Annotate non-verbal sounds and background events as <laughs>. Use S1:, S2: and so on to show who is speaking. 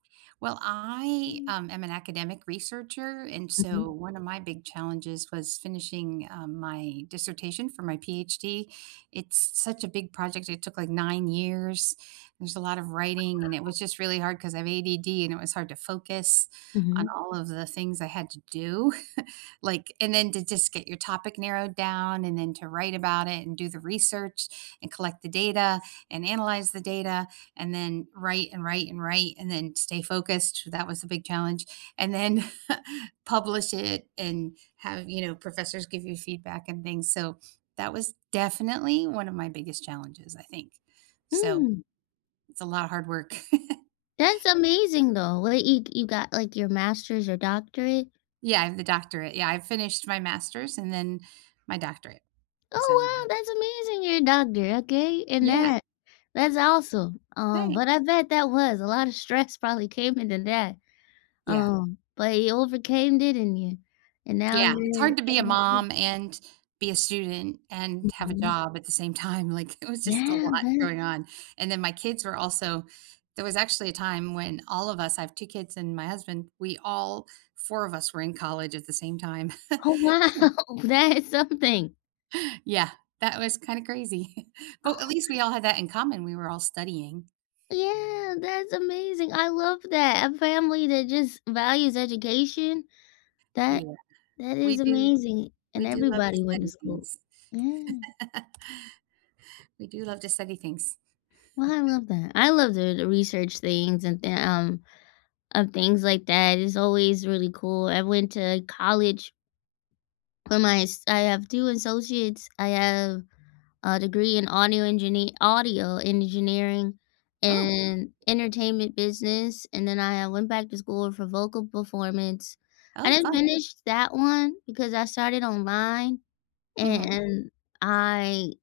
S1: Well, I,
S2: Mm.
S1: um, am an academic researcher, and so
S2: Mhm.
S1: one of my big challenges was finishing, uh, my dissertation for my PhD. It's such a big project, it took, like, 9 years. There's a lot of writing, and it was just really hard 'cause I have ADD, and it was hard to focus on
S2: Mhm.
S1: all of the things I had to do, <chuckles> like and then to just get your topic narrowed down, and then to write about it, and do the research, and collect the data, and analyze the data, and then write and write and write, and then stay focused, that was the big challenge and then <chuckles> publish it and have, you know, professors give you feedback and things, so that was definitely one of my biggest challenges, I think. So,
S2: Mm.
S1: it's a lot of hard work. <chuckles>
S2: That's amazing, though. Well, you you got, like, your master's or doctorate?
S1: Yeah, I have the doctorate. Yeah, I've finished my master's and then my doctorate, so yeah.
S2: Oh, wow, that's amazing! You're a doctor, okay, and
S1: Yeah.
S2: that that's awesome, um,
S1: Thanks.
S2: but I bet that was a lot of stress probably came into that,
S1: Yeah.
S2: um, but you overcame, didn't you? And now
S1: Yeah, it's
S2: you're
S1: hard to be a
S2: in the field.
S1: mom and be a student and have a
S2: Mhm.
S1: job at the same time. Like, it was just a
S2: Yeah.
S1: lot
S2: But
S1: going on, and then my kids were also there was actually a time when all of us I have 2 kids and my husband, we all 4 of us were in college at the same time, <chuckles>
S2: Oh, wow,
S1: <unintelligible>
S2: that is something.
S1: Yeah. That was kinda crazy. <chuckles> But at
S2: Oh
S1: least
S2: <unintelligible>
S1: we all had that in common, we were all studying.
S2: Yeah, that's amazing. I love that, a family that just values education. That
S1: Yeah.
S2: that
S1: We
S2: is
S1: do
S2: amazing, and
S1: we do love to
S2: everybody went to
S1: study
S2: school.
S1: things. <laughs>
S2: Yeah.
S1: We do love to study things.
S2: Well, I
S1: <chuckles>
S2: love that. I love doing the research things and the, um of things like that. It's always really cool. I went to college for my s I have 2 associates. I have a degree in audio enginee audio engineering
S1: Oh!
S2: and entertainment business, and then I, uh, went back to school for vocal performance. I
S1: Oh,
S2: didn't
S1: fun.
S2: finish that one because I started online, a
S1: Mhm.
S2: and I